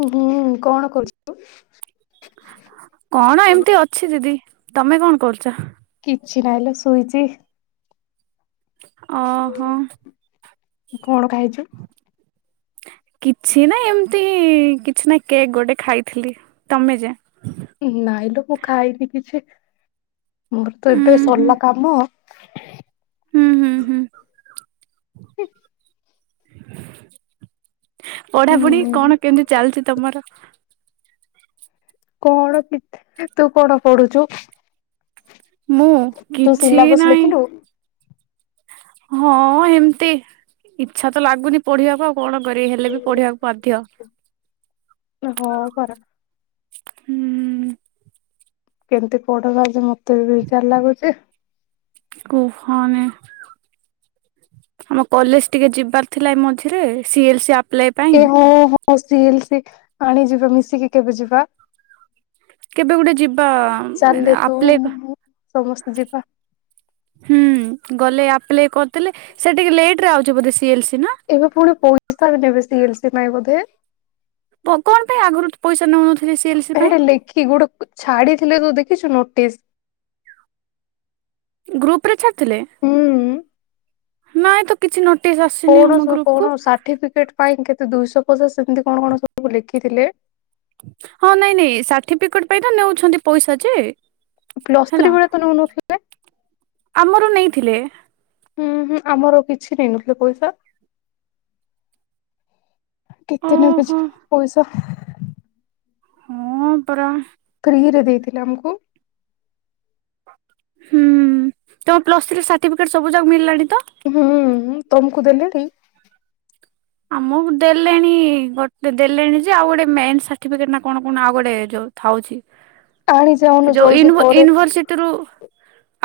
ହୁଁ, କଣ କରୁଛୁ ତୁ? କଣ ଏମିତି ଅଛି ଦିଦି, ତୋମେ କଣ କରୁଚ? କିଛି ନାହିଁ ଲୋ ଶୁଇଚି। ଓ ହଁ। କଣ ଖାଇଚୁ? କିଛି ନା ଏମିତି କିଛି ନାଇ କେକ୍ ଗୋଟେ ଖାଇଥିଲି। ତୋମେ ଯା। ନାଇଁ ଲୋ ମୁଁ ଖାଇନି କିଛି ମୋର ତ ଉଁ ଏବେ ହୁଁ ସରିଲା କାମ। ହୁଁ, ହୁଁ, ହୁଁ। ହି ପଢାପଢି ଉଁ କଣ କେମିତି ଚାଲିଚି ତୋମର? କଣ ପିତ୍, ତୁ କଣ ପଢୁଛୁ? ମୁଁ ତୁ କିଛି ସିଲାବସ ନାଇଁ। ଲେଖିଲୁ? ହଁ ଏମତି ଇଚ୍ଛା ତ ଲାଗୁନି ପଢିଆକୁ ଆଉ କଣ କରି ହେଲେ ବି ପଢିବାକୁ ବାଧ୍ୟ। ହଁ ପରା। ହୁଁ କେମିତି ପଢବା ଯେ ମୋତେ ବିଜାର ଲାଗୁଚି। କୁହନି। ଆମ କଲେଜ୍ ଟିକେ ଯିବାର ଥିଲା ଏ ମଝିରେ ସିଏଲସି ଆ ଏ ହଁ, ହଁ ସିଏଲସି ଆଣି ଯିବା, ମିଶିକି କେବେ ଯିବା? କେବେ ଗୋଟେ ଯିବା ଚାଲେ ମାନେ ତୁ ଆପ୍ଲାଏ କ ମୁଁ ସମସ୍ତେ ଯିବା। ହୁଁ, ଗଲେ ଆପ୍ଲାଏ କରିଦେଲେ ସେ ଟିକେ ଲେଟ୍ ରେ ଆଉଚି ବୋଧେ ସିଏଲସି ନା? ଏବେ ପୁଣି ପଇସା ବି ନେବେ ସିଏଲସି ପାଇଁ ବୋଧେ? ଭ-କଣ ପାଇଁ ଆଗରୁ ପଇସା ନଉନଥିଲେ ସିଏଲସି ପାଇଁ? ହେଇଟି ଲେଖି ଗୁଡ କ ଛାଡିଥିଲେ ତୁ ଦେଖିଛୁ ନୋଟିସ୍? ଗ୍ରୁପ୍ ରେ ଛାଡ଼ିଥିଲେ? ହୁଁ ନାଇଁ ତ କିଛି ନୋଟିସ୍ ଆସ କଣ ସବୁ କଣ ସାର୍ଟିଫିକେଟ୍ ପାଇଁ କେତେ ଦୁଇଶହ ପଚାଶ ଏମିତି କଣ କଣ ସବୁ ଲେଖିଥିଲେ? ହଁ ନାଇଁ ନାଇଁ ସାର୍ଟିଫିକଟ୍ ପାଇଁ ତ ନେଉଛନ୍ତି ପଇସା ଯେ। ପ୍ଲସ୍ ହେଲା ଥ୍ରୀ ବେଳେ ତ ନଉନଥିଲେ? ଆମର ନେଇଥିଲେ। ହୁଁ, ହୁଁ ଆମର କିଛି ନେଇନଥିଲେ ପଇସା। କେତେ ନେବେ ଓହୋ ଯେ ପଇସା? ହଁ ପରା। ଫ୍ରୀ ରେ ଦେଇଥିଲେ ଆମକୁ। ହୁଁ, ତୋମ ପ୍ଲସ୍ ଥ୍ରୀ ସାର୍ଟିଫିକେଟ୍ ସବୁ ଯାକ ମିଳିଲାଣି ତ? ହଁ, ତୋମକୁ ଦେଲେଣି? ଆମକୁ ଦେଲେଣି ଗୋଟେ ଦେଲେଣି ଯେ, ଆଉ ଗୋଟେ ମେନ୍ ସାର୍ଟିଫିକେଟ ନା କଣ କଣ ଆଉ ଗୋଟେ ଯୋଉ ଥାଉଛି। ଆଣି ଯାଉନୁ ଜଲଦି ପରେ। ସେଥିରୁ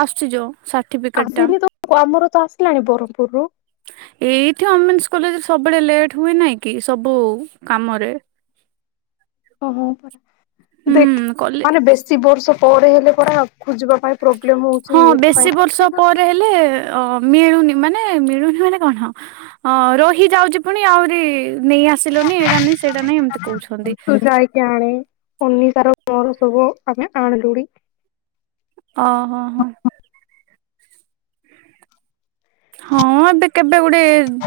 ଆସୁଛି ଯୋ ସାଟ ଆସିନି ତ ଆମର ତ ଆସିଲାଣି ବରହମ୍ ପୁର୍ ରୁ। ଏଇଠି ଓମେନ୍ସ କଲେଜରେ ସବୁବେଳେ ଲେଟ୍ ହୁଏ ନାହିଁ କି ସବୁ କାମରେ? ହ- ହଁ- ହ ଦେଖ୍ ହୁଁ କଲେ ମାନେ ବେଶୀ ବର୍ଷ ପରେ ହେଲେ ପରା ଖୋଜିବା ପାଇଁ। ପ୍ରୋବ୍ଲେମ ହଉଛି ହଁ ଏଥିପାଇଁ ବେଶୀ ବର୍ଷ ପରେ ହେଲେ। ଅ ମିଳୁନି ମାନେ ମିଳୁନି ମାନେ କଣ ହଁ। ହଁ ରହିଯାଉଛି ପୁଣି ଆହୁରି ନେଇ ଆସିଲନି ଏଇଟା ନାଇଁ ସେଇଟା ନାଇଁ ଏମିତି କହୁଛନ୍ତି। କାଇଁ କେଆଣୀ। ଅନିଶାର ଫର୍ମ ସବୁ ଆମେ ଆଣିଲୁଣି। ଅ ହ ହ। ହଁ ଏବେ କେବେ ଗୋଟେ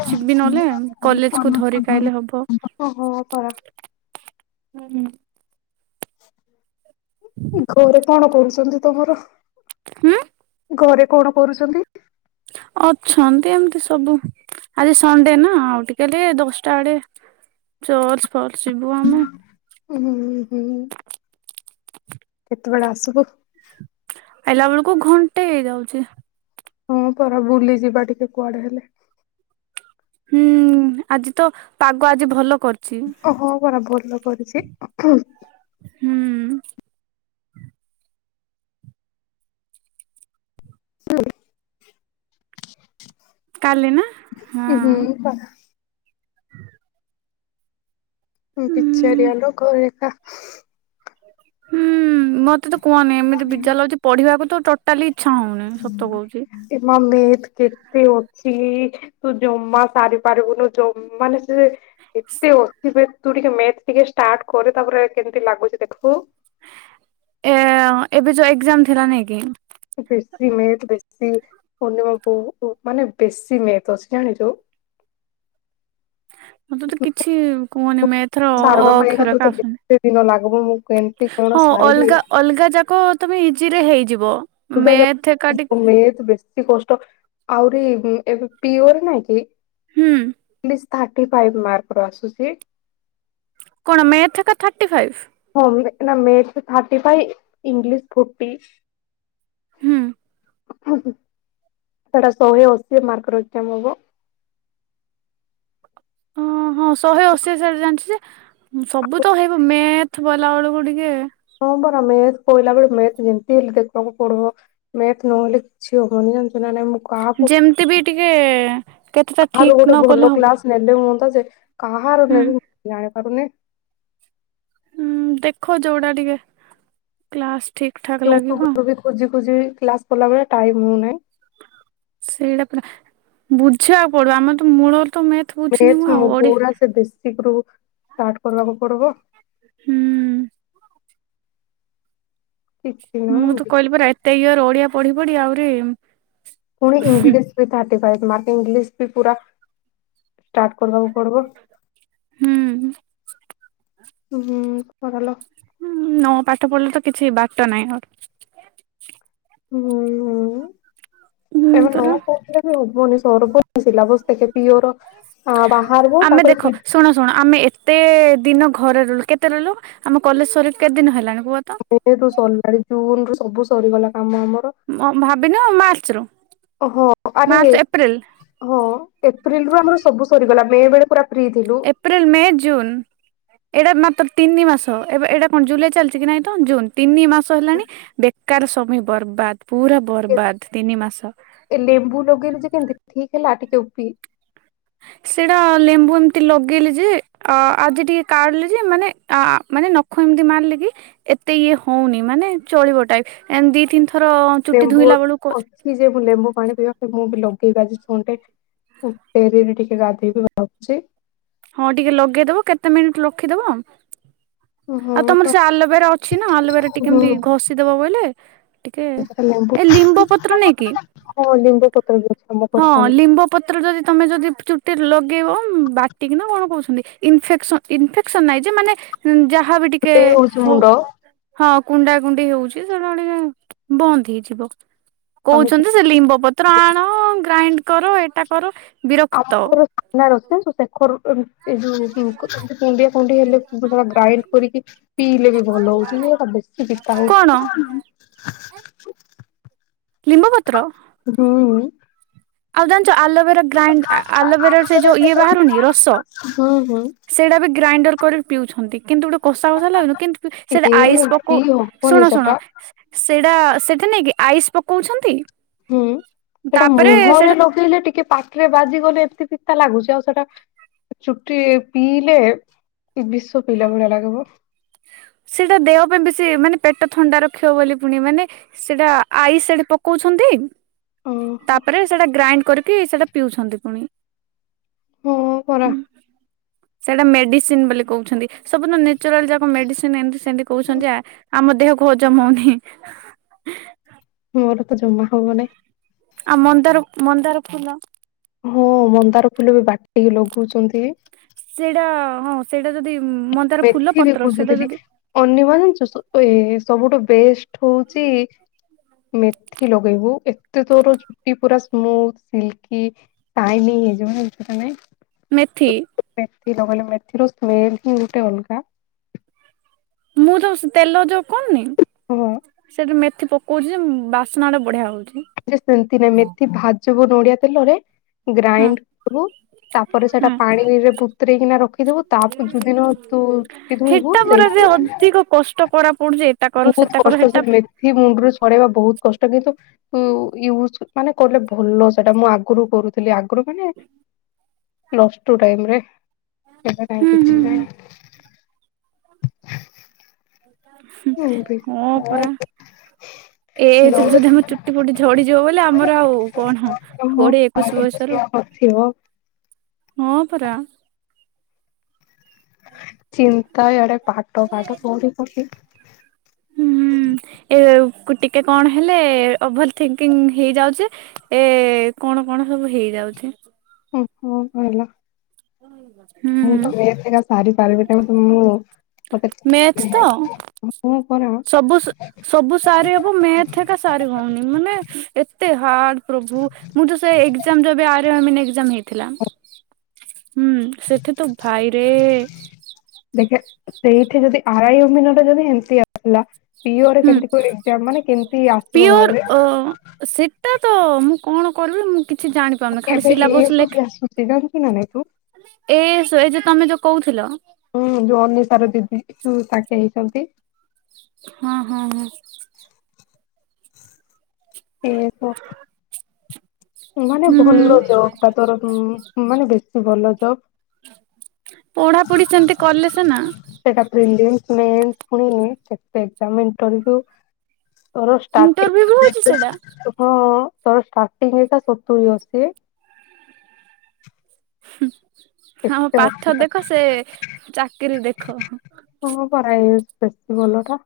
ଯିବି ନହେଲେ ଇଏ ମାନେ କଲେଜ୍ କୁ ଧରି କଲେଜକୁ ପାଇଲେ ହବ। ଓହୋ କର। ହୁଁ ହୁଁ। ଘରେ କଣ କରୁଚନ୍ତି ତମର? ହୁଁ। ଘରେ କଣ କରୁଚନ୍ତି? ଅଛନ୍ତି ଏମିତି ସବୁ। ଆଜି ସଣ୍ଡେ ନା ଆଉ ଟିକେଲେ ଦଶଟା ଆଡେ ଚର୍ଚ ଫର୍ଚ ଜିବୁ ଆମେ। ହୁଁ ହୁଁ କେତେବେଳେ ଆସିବୁ? ଆଇଲା ବେଳକୁ ଘଣ୍ଟେ ହେଇଯାଉଛି। ହୁଁ ପରା ବୁଲି ଯିବା ଟିକେ କୁଆଡେ ହେଲେ। ହୁଁ ଆଜି ତ ପାଗ ଆଜି ଭଲ କର୍ ଓହୋ ପରା ଭଲ କରିଚି। ହୁଁ। [unintelligible] କାଲି ନା ହଁ। ହୁଁ ପରା ହୁଁ ବିଚାରିଆ ଲ ଘରେଇଟା। ହୁଁ ମତେ ତ କୁହନି ଏମିତି ବିଜାର ଲାଗୁଛି ପଢିବାକୁ ତ ଟାଲି ଇଚ୍ଛା ହୋଉନି ସତ କହୁଛି। ଏ ମମି କେତେ ଅଛି ତୁ ଜମା ସାରିପାରିବୁନୁ ଜମାନେ। ଏତେ ଓଟିଭେଟ୍ ତୁ ଟିକେ ମେଥ୍ ଟିକେ ଷ୍ଟାର୍ଟ କରେ ତାପରେ କେମିତି ଲାଗୁଛି ଦେଖିବୁ। ଏ ଏବେ ଯୋଉ ଏକ୍ଜାମ୍ ଥିଲା ନାଇ କି? ବେସ୍ଥି ମେଥ୍ ବେସ୍ଥି। ପୂର୍ଣ୍ଣିମାକୁ ମାନେ ବେଶୀ ମେ୍ଥ ଅଶିଟା ଆଣିଛୁ। ମତେ କିଛି କୁହନି ମେଥ୍ ରେ ସାରବା ଅ ପାଇଁକା ଅକ୍ଷର ତୋତେ କା କେତେ ଦିନ ଲାଗିବ ମୁଁ? କେମିତି କଣ ହଁ ସାରିବି ଅଲଗା ଅଲଗା ଯାକ ତମେ ଇଜିରେ ହେଇଯିବ। ଦୁର୍ଗା ମେଥ ଏକା ଟିକେ ଯା ମେଥ୍ ବେଶୀ କଷ୍ଟ ଆହୁରି ଏବେ ପିଓରେ ନାଇଁ କି? ହୁଁ। ଖାଲି ଥାର୍ଟି ଫାଇଭ୍ ମାର୍କ ର ଆସୁଛି। କଣ ମେଥ୍ ଟା ଥାର୍ଟି ଫାଇଭ୍? ହଁ ନା math thirty five English forty. ହୁଁ। ସେଟା ଶହେ ଅଶି ମାର୍କକ୍ରାମ୍ ହବ। ଓ ହଁ ଶହେ ଅଶି ସଡ ଜାଣିଛି ଯେ ସବୁ ତ ହେଇବ ମେଥ ବଲାବେଳକୁ ଟିକେ ହଁ ବରା ମେଥ କହିଲା ବେଳେ ମେଥ ଯେମିତି ହେଲେ ଦେଖିବାକୁ ପଡିବ। ମେଥ ନହେଲେ କିଛି ହବନି ଜାଣିଚୁ ନା ମୁଁ କାହାକୁ ଯେମିତି ବି ଟିକେ କେତେଟା କାହାର ଠିକ୍ ଗୋଟେ ନ ଭଲ କଲେ ହବ କ୍ଲାସ ନେଲେ ହୁଅନ୍ତା ଯେ କାହାର ହୁଁ ନେବି ଜାଣିପାରୁନି? ହୁଁ ଦେଖ ଯୋଉଟା ଟିକେ କ୍ଲାସ ଠିକ ଠାକ ୟୁଟୁଵୁରୁ ଲାଗିବ ବି ବି ଖୋଜି ଖୋଜି କ୍ଲାସ କଲାବେଳେ ଟାଇମ ହଉନାହିଁ। ସେଇଟା ପୁର ବୁଝିବାକୁ ପଡିବ ଆମର ତ ମୂଳ ତ ମ ମ ପୁରା ସେ ଦେଶୀ ରୁ ଷ୍ଟାର୍ଟ କରିବାକୁ ପଡିବ। ହୁଁ। କିଛି ମୁଁ ତ ନାହିଁ କହିଲି ପରା ଏତେ ଇୟଅର ଓଡିଆ ପଢି ପଢି ଆହୁରି ପୁଣି ଇଂଲିଶ ବି ଥାର୍ଟି ଫାଇପ ମାର୍କ ଇଂଲିଶ ବି ପୁରା ଷ୍ଟାର୍ଟ କରିବାକୁ ପଡିବ। ହୁଁ। ହୁଁ ହୁଁ କରଲ। ହଁ ନ ପାଠ ପଢିଲେ ତ କିଛି ବାଟ ନାହିଁ ଆଉ। ହୁଁ ହୁଁ ହୁଁ ତମ ନ ପରା କହୁଥିଲେ ନି ସର ବିଲା ବସ୍ଖେ ପିୟର ଆମେ ଦେଖ ଶୁଣ ଶୁଣ ଆମେ ଏତେ ଦିନ ଘରେ ରୁ କେତେ ରହିଲୁ ଆମ କଲେଜ ସର କେତେ ଦିନ ହେଲାଣି କୁହ ତ? ମେ ରୁ ସରିଲାଣି ଜୁନ ରୁ ସବୁ ସରିଗଲା କାମ ଆମର। ଭାବିନ ମାର୍ଚ୍ଚ ରୁ ଓହୋ ଆରେ ମାର୍ଚ୍ଚ ଏପ୍ରିଲ ହୋ। ଏପ୍ରିଲ ରୁ ଆମର ସବୁ ସରିଗଲା ମେ ବେଳେ ପୁରା ଫ୍ରି ଥିଲୁ। April, May, June. ଏଇଟା ମାତ୍ର ତିନି ମାସ ଏବେ ଏଇଟା କଣ ଜୁଲାଇ ଚାଲିଛି କି ନାଇଁ ତ ଜୁନ ତିନି ମାସ ସ ହେଲାଣି ବେକାର ସମୟ ବରବାଦ ପୁରା ବରବାଦ ତିନି ମାସ। ଏ ଲେମ୍ବୁ ଲଗେଇଲୁ ଯେ କେନ୍ତି ଠିକ୍ ହେଲା ଟିକେ ଉପି? ସେଇଟା ଲେମ୍ବୁ ଏମତି ଲଗେଇଲି ଯେ ଆ ଆଜି ଟିକେ କାଡଲି ଯେ ମାନେ ଆ ମାନେ ନଖ ଏମିତି ମାର୍ ଲେ କି ଏତେ ୟେ ହଉନି ମାନେ ଚୋଳିବ ଟାଇପ୍ ଏମତି ଦୁଇ ତିନି ଥର ଚୁଟି ଲେମ୍ବୁ ଧୋଇଲା ବେଳକୁ ଅଛି ଯେ ମୁଁ ଲେମ୍ବୁ ପାଣି ପିଇବା ପାଇଁ ମୁଁ ବି ଆଜି ଲଗେଇବା ଆଜି ସଣ୍ଡେ। ହୁଁ ଡେରିରେ ଟିକେ ଗାଧେଇବି ଭାବୁଛି। ହଁ ଟିକେ ଲଗେଇ ଦେବ କେତେ ମିନିଟ୍ ରଖିଦେବ। ହଁ ଆଉ ତମର ସେ ଆଲୋଭେରା ଅଛି ନା ଆଲୋଭେରା ଟିକେ ହୁଁ ଏମତି ଘୋଷିଦେବ ବୋଲେ ଟିକେ ଲେମ୍ବୁ ଏ ଲିମ୍ବ ପତ୍ର ନାଇକି? ହଁ ଲିମ୍ବପତ୍ର ବି ଅଛି ଆମ ଘର ସାମ୍ନା ରେ। ଲିମ୍ବ ପତ୍ର ଯଦି ତମେ ଯଦି ଚୁଟିରେ ଲଗେଇବ ବାଟି ବାଟିକି ନା କଣ କହୁଛନ୍ତି ଇନଫେକ୍ସନ ଇନଫେକ୍ସନ ନାଇ ଯେ ମାନେ ଯାହା [unintelligible] ଟିକେ ଫୁଟେଇ ହଉଛି ହଉ। ମୁଣ୍ଡ ହଁ କୁଣ୍ଡା କୁଣ୍ଡି ହେଉଛି ସେଟା ଟିକେ ବନ୍ଦ୍ ହେଇଯିବ। ଆମେ କହୁଛନ୍ତି ସେ ଲିମ୍ବ ପତ୍ର ଆଣ ଗ୍ରାଇଣ୍ଡ କର ଏଇଟା କର। ଆମ ବିରକ୍ତ ଘର ସାମ୍ନା ରେ ଅଛି ଜାଣିଛୁ ଶେଖର ଏ ଯୁ କୁଣ୍ଡିଆ କୁଣ୍ଡେଇ ହେଲେ [unintelligible] ସେଇଟା ଗ୍ରାଇଣ୍ଡ କରିକି ପିଇଲେ ବି ଭଲ ହଉଛି ସେଟା ବେଶୀ ପିତା କଣ ହଉଛି। ଲିମ୍ବପତ୍ର। ହଁ ଆଉ ଜାଣିଛ ଆଲୋଭେରା ଗ୍ରାଇଣ୍ଡ ଆଲୋଭେରା ରୁ ସେ ଯୋଉ ଇଏ ବାହାରୁନି ରସ ହୁଁ ହୁଁ ସେଇଟା ବି ଗ୍ରାଇଣ୍ଡର କରି ପିଉଛନ୍ତି କିନ୍ତୁ ଗୋଟେ କଷା କଷା ଲାଗୁଛି କିନ୍ତୁ ସେଇଟା ଏ ଆଇସ ପୋକଉ ପିଇ ହବନି ଶୁଣ ଶୁଣ ସେଟା। ସେଇଟା ସେଠା ନାଇକି ଆଇସ ପକଉଛନ୍ତି ହୁଁ ସେଟା ତାପରେ ମୁହଁରେ ସେଟା ଲଗେଇଲେ ଟିକେ ପା ଟିରେ ବାଜିଗଲେ ଏମିତି ପିତା ଲାଗୁଛି ଆଉ ସେଇଟା ଚୁଟି ପିଇଲେ ବିଷ ପିଇଲା ଭଳିଆ ଲାଗିବ। ସେଇଟା ଦେହ ପାଇଁ ବେଶି ମାନେ ପେଟ ଥଣ୍ଡା ରଖିବ ବୋଲି ପୁଣି ମାନେ ସେଟା ଆଇସ ସେଡ ପକଉଛନ୍ତି। ଓହୋ ତାପରେ ସେଟା ଗ୍ରାଇଣ୍ଡ କରିକି ସେଟା ପିଉଛନ୍ତି ପୁଣି। ହଁ ପରା ହୁଁ ସେଇଟା ମେଡିସିନ ବୋଲି କହୁଛନ୍ତି ସବୁ ତ ନେଚୁରାଲ ଯାକ ମେଡିସିନ ଏମିତି ସେମିତି କହୁଛନ୍ତି ଆ ଆମ ଦେହକୁ ହଜମ ହଉନି। ମୋର ତ ଜମା ହବନାଇଁ। ଆଉ ମନ୍ଦାର ମନ୍ଦାର ଫୁଲ। ହଁ ମନ୍ଦାର ଫୁଲ ବି ବାଟିକି ଲଗଉଛନ୍ତି। ସେଇଟା ହଁ ସେଇଟା ଯଦି ମନ୍ଦାର ଫୁଲ ମେଥି ବି ପତ୍ର ସେଇଟା ଖୋଜୁଥିଲି ଯଦି ଅନିମା ଜାଣିଛୁ ଏ ସବୁଠୁ ବେଷ୍ଟ ହେଉଛି। ମେଥି ଲଗେଇବୁ ଏତେ ତୋର ଚୁଟି ପୁରା ସ୍ମୁଥ ସିଲକି। ସାଇନି ହେଇଯିବ ଜାଣିଛୁ ନା ନାଇ। ମେଥି। ମେଥି ଲଗେଇଲେ ମେଥି ର ସ୍ମେଲ୍ ହିଁ ଗୋଟେ ଅଲଗା। ମୁଁ ଯୋଉ ତେଲ ଯ କରୁନି ହଁ ସେଠି ମେଥି ପକଉଛି ଯେ ବା ସ୍ନା ଟା ବଢିଆ ହେଉଛି। ସେମତି ନାଇ ମେଥି ଭାଜିବୁ ନଡିଆ ତେଲରେ ହଁ। ଗ୍ରାଇଣ୍ଡ କରିବୁ। ତାପରେ ସେଟା ହୁଁ ପାଣିରେ ବତରେଇକିନା ରଖିଦବୁ ତା ପରେ ଯୁଦିନ ତୁ ଚୁଟି ଧୁଇବୁ ଯେ ଅଧିକ କଷ୍ଟ ତ ପରା ପଡୁଛି ଏଟା କର ସେଟା କର ସେ ହେଟା ମେଥି ମୁଣ୍ଡରୁ ଛଡ଼େଇବା ବହୁତ୍ କଷ୍ଟ କିନ୍ତୁ ଓ ୟୁଜ ମାନେ କଲେ ଭଲ ସେଟା ମୁଁ ଆଗରୁ କରୁଥିଲି ଆଗରୁ ମାନେ ପ୍ଲସ ଟୁ ଟାଇମ ରେ ଏବେ କାଇଁ ହୁଁ ହୁଁ କିଛି ନାଁଇ ହୁଁ ଏମତି ହଁ ପରା। ଏ ଏଜ୍ ରୁ ଯଦି ଲକ୍ଷ୍ୟ ଆମ ଚୁଟି ଫୁଟି ଝଡିଯିବ ବୋଲି ଆମର ଆଉ କଣ ମୋ କୋଡିଏ ପାଠ ଏକୋଇଶି ବୟସ ରୁ- ଝିଅ ନଥିବ ହଁ ପରା- ଚିନ୍ତା ଇଆଡେ ପାଟ, ଫାଠ ପଢି, ପଢି। ହୁଁ ଏ ଟିକେ କଣ ହେଲେ ଓଭର ଥିଙ୍କିଙ୍ଗ ହେଇଯାଉଛି। ଏ କଣ କଣ ସବୁ ହେଇଯାଉଛି। ଓହୋ କହିଲ। କଣ ହେଇଗଲା ମୁଁ କେସ ରା ସରିପାରିବିନି ଗୋଟେ ପଟେ ମୁଁ। ମେଥ୍ ତ ହଁ ପରା। ସବୁ ସବୁ ସାରି ହେବ ମେଥ୍ ଏକା ସାରି ହଉନି ମାନେ ଅଟେ ହାର୍ଡ ପ୍ରଭୁ ମୁଁ ତ ସେ ଏ ଆ ହେଇଥିଲା ହୁଁ ସେଠି ତ ଭାଇରେ- ଦେଖେ ସେଇଠି ଯଦି ଆରାଇ ମିନଟ ଯଦି ଏମିତି ଆସିଲା। ପିଓରେ ହୁଁ କେମତି କ ମାନେ କେମତି ଆସିବ ଭାବେ। ଏଟ ତ ମୁଁ କଣ କରିବି ମୁଁ କିଛି ଜାଣିପାରୁନି। ଖାଲି ଏବେ ଏ ସିଲାବସ ଏସ ବି ଲେଖେ। ଆସୁଛି ଜାଣିଛୁ ନା ନାଇଁ ତୁ? ଏ ଏ ଯେ ତମେ ଯୋଉ କହୁଥିଲ- ହୁଁ ଯୋଉ ଅନିଷାର ଦିଦି ତାକେ ହେଇଛନ୍ତି। ହଁ ହଁ ହଁ। ଏ ତୋ- ଜବ୍ ଟା ତୋର ହୁଁ ମାନେ ବେଶୀ ଭଲ ଜବ୍। [inaudible] ପଢାପଢ଼ି ସେମିତି କଲେ ସିନା। ସେଇଟା, ପ୍ରିଲିମ୍ସ, ମେନ୍, ପୁଣି ଏଗଜାମିନ କରୁଚୁ। ଇଣ୍ଟରଭ୍ୟୁ ବି ହଉଛି ସେଟା [inaudible] [unintelligible] ହମ ଏତେ ପାଠ ଅଧିକ ଦେଖ, ସେ ଚାକିରିୀ ଦେଖ। ହଁ କର ବେଶୀ ଭଲ ଟା।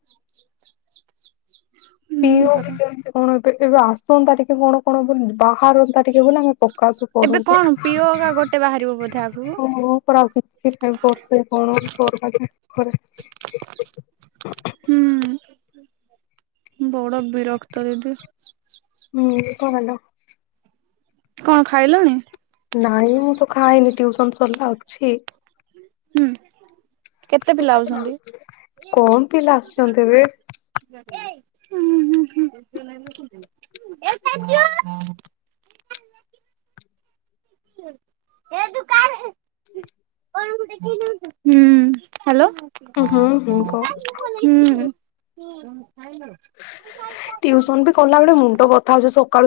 ପିଅ ପରା କେମିତି କଣ ଏ ଏବେ ଆସନ୍ତା ଟିକେ କଣ କଣ ବୋଲିନି। ବାହାରନ୍ତା ଟିକେ ବ ଆମେ ପକାନ୍ତୁ ଏବେ ପଢନ୍ତୁ। କଣ ପିଓ ଏକା ଗୋଟେ ବାହାରିବ ବୋଧେ ଆଗକୁ ହିଁ ପର କିଛି ପାଇଁ ବର୍ଷେ କଣ [inaudible] [inaudible] ବଡ଼ ବିରକ୍ତ ଦିଦି। ହୁଁ କ ଭଲ। କଣ ଖାଇଲଣି? ନାଇଁ ମୁଁ ତ ଖାଇନି, ଟିଉସନ ସରିଲା ଅଛି। ହୁଁ କେତେ ପିଲା ଆଉଛନ୍ତି କଣ ପିଲା ଆସୁଛନ୍ତି ଏବେ। ହୁଁ [unintelligible] [inaudible] [inaudible] ହୁଁ ହ୍ୟାଲୋ ହଁ ହୁଁ କହ। ହୁଁ [unintelligible] ଟିଉସନ ବି କଲା ବଳେ ମୁଣ୍ଡ ବଥା ହଉଛି, ସକାଳୁ।